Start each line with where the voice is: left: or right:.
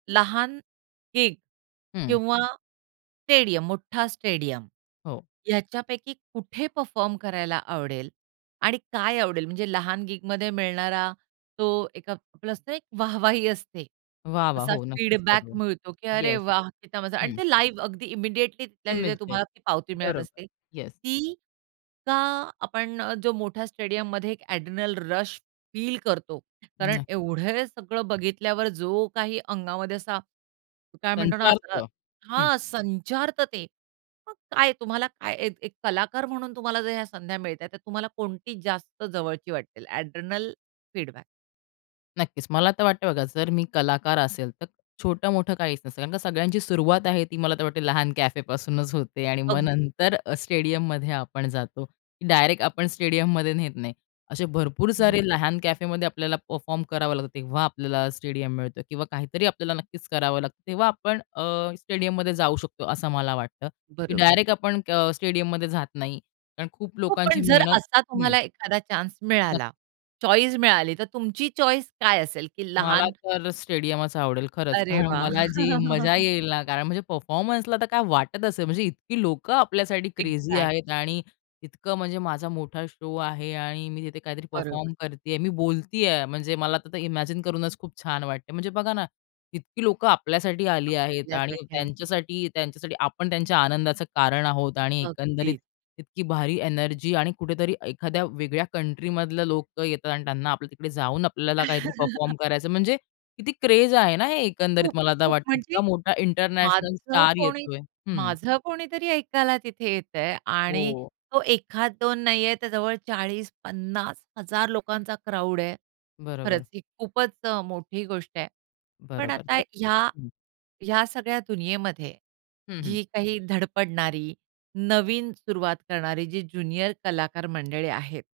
right: लहान गिग
left: हं.
right: किंवा स्टेडियम, मोठा स्टेडियम
left: हो.
right: याच्यापैकी कुठे परफॉर्म करायला आवडेल? आणि काय आवडेल? म्हणजे लहान गिगमध्ये मिळणारा तो एक असते एक वाह-वाही असते.
left: वाह वाह!
right: असा
left: हो नक्कीच
right: फीडबॅक
left: करू.
right: मिळतो, की अरे
left: येस.
right: वाह! किती मजा आणि
left: हं.
right: ते लाईव्ह अगदी इमिडिएटली तिथल्या तिथे
left: इमिडिएट.
right: तुम्हाला ती पावती मिळत
left: बरोबर.
right: असते.
left: येस.
right: ती का आपण अ, जो मोठ्या स्टेडियममध्ये एक एड्रेनल रश फील करतो, कारण
left: नाही.
right: एवढे सगळं बघितल्यावर जो काही अंगामध्ये असा काय म्हणतो ना, असा
left: संचारतं. हं.
right: हां संचारतं ते. मग काय तुम्हाला काय एक, एक कलाकार म्हणून तुम्हाला जर या संध्या मिळत आहे. तर तुम्हाला कोणती जास्त जवळची वाटेल एड्रेनल फीडबॅक?
left: नक्कीच. मला तर वाटतं बघा जर मी कलाकार असेल, तर छोटं-मोठं काहीच नसतं. कारण का सगळ्यांची सुरुवात आहे ती मला तर वाटते लहान कॅफेपासूनच होते आणि मग
right: अगदी.
left: नंतर अ, स्टेडियममध्ये आपण जातो की डायरेक्ट आपण स्टेडियममध्ये नेत नाही. असे भरपूर सारे
right: हं.
left: लहान कॅफेमध्ये आपल्याला परफॉर्म करावं लागतं. तेव्हा आपल्याला स्टेडियम मिळतं किंवा काहीतरी आपल्याला नक्कीच करावं लागतं. तेव्हा आपण अ, स्टेडियममध्ये जाऊ शकतो, असं मला वाटतं. की
right: बरोबर.
left: डायरेक्ट आपण अ, स्टेडियममध्ये जात नाही, कारण खूप
right: हो.
left: लोकांची
right: पण जर
left: मेहनत
right: असा
left: हं.
right: तुम्हाला एखादा चान्स
left: [unintelligible]
right: मिळाला, चॉईस मिळाली. तर तुमची चॉईस काय असेल की
left: मला
right: लहान
left: तर स्टेडियमचं आवडेल. खरंच,
right: अरे
left: कारण
right: वाह!
left: मला जी मजा येईल ना, कारण म्हणजे परफॉर्मन्सला तर काय वाटत असेल, म्हणजे इतकी लोकं आपल्यासाठी क्रेझी आहेत.
right: एक्झॅक्टली.
left: आणि इतकं म्हणजे माझा मोठा शो आहे आणि मी तिथे काहीतरी
right: बरोबर.
left: परफॉर्म करतेयं, आहे. मी बोलतेयं. म्हणजे मला आता तर ते इमॅजिन करूनच खूप छान वाटते. म्हणजे बघा ना, इतकी लोकं आपल्यासाठी आली आहेत आणि
right: [unintelligible]
left: त्यांच्यासाठी त्यांच्यासाठी आपण त्यांच्या आनंदाचं कारण आहोत. आणि एकंदरीत
right: अगदी.
left: इतकी भारी एनर्जी आणि कुठेतरी एखाद्या वेगळ्या कंट्रीमधले लोकं येतात आणि त्यांना आपल्या तिकडे जाऊन, आपल्याला काहीतरी परफॉर्म करायचं म्हणजे किती क्रेझ आहे ना हे एकंदरीत, मला आता
right: खूप-खूप
left: वाटतं
right: म्हणजे,
left: इतका मोठा इंटरनॅशनल
right: माझं
left: स्टार
right: कोणी
left: येतोय. हं.
right: माझं कोणीतरी ऐकायला तिथे येत आहे आणि
left: हो.
right: तो एखाद दोन नाही आहे त्या जवळ 40-50 हजार लोकांचा क्राउड आहे. खरंच
left: बरोबर.
right: ही खूपच अ, मोठी गोष्ट आहे. पण
left: बरोबर
right: आता ह्या
left: हं.
right: ह्या सगळ्या दुनियेमध्ये
left: हं हं.
right: जी काही धडपडणारी नवीन सुरुवात करणारी जी ज्युनियर कलाकार मंडळी आहेत.